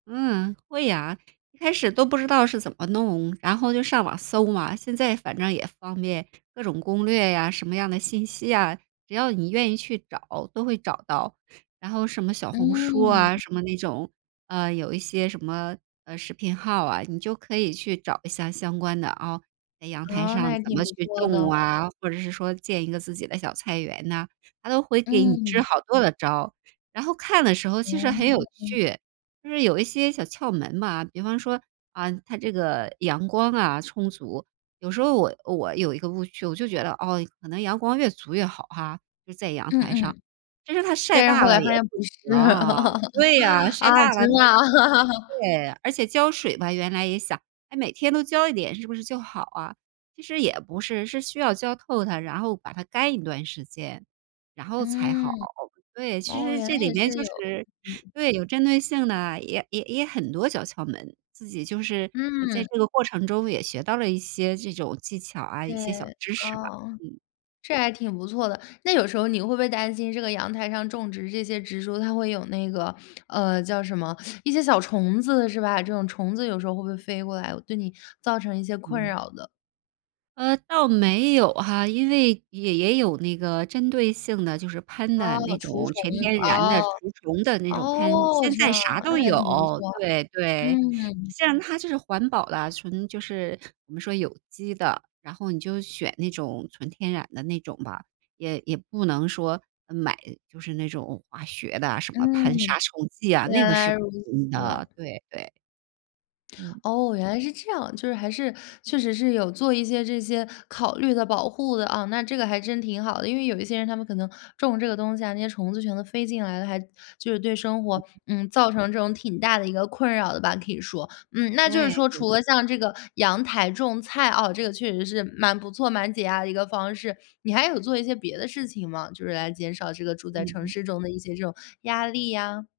嗯，会呀。一开始都不知道是怎么弄，然后就上网搜嘛。现在反正也方便，各种攻略呀，什么样的信息呀，只要你愿意去找都会找到。然后什么小红书啊嗯。什么那种，呃，有一些什么，呃，视频号啊，你就可以去找一下相关的啊，在阳台啊，上那也怎挺么不去错的。种啊，或者是说建一个自己的小菜园呐，它都会给你支嗯。好多的招。然后看的时候其实很有哦。趣，就是有一些小窍门嘛。比方说啊，它这个阳光啊充足。有时候我我有一个误区，我就觉得哦，可能阳光越足越好哈，就在阳嗯台上，嗯。其是它晒但是后大来了发也现不不行。是，对啊，晒啊，大了真它的 啊。对，而且浇水吧，原来也想，哎，每天都浇一点是不是就好啊。其实也不是，是需要浇透它，然后把它干一段时间，然后才好。嗯。对，其哦，实原来这里也面是就有，是嗯。对，有针对性的，也也也很多小窍门。自己就是在嗯。这个过程中也学到了一些这种技巧啊，一些小对，知识吧。啊。嗯。这还挺不错的。那有时候你会不会担心这个阳台上种植这些植株，它会有那个呃，叫什么，一些小虫子是吧？这种虫子有时候会不会飞过来，对你造成一些困嗯。扰的？呃，倒没有哈。因为也也有那个针对性的，就是喷啊，的那除种虫，全天然啊。的除虫的那种喷。哦，现这在样，啥那都也挺不有，错。对对。嗯。像它就是环保的，纯就是我们说有机的。然后你就选那种纯天然的那种吧，也也不能说买就是那种化学的什么喷杀嗯。虫剂啊，那原个是来不如能用此。的，对对。嗯。哦，原来是这样。就是还是确实是有做一些这些考虑的保护的啊，那这个还真挺好的，因为有一些人他们可能种这个东西啊，那些虫子全都飞进来了，还就是对生活，嗯，造成这种挺大的一个困扰的吧，可以说。嗯，那就对是说对。除了像这个阳台种菜啊，这个确实是蛮不错，蛮解压的一个方式，你还有做一些别的事情吗？就是来减少这个住在嗯城哼。市中的一些这种压力呀？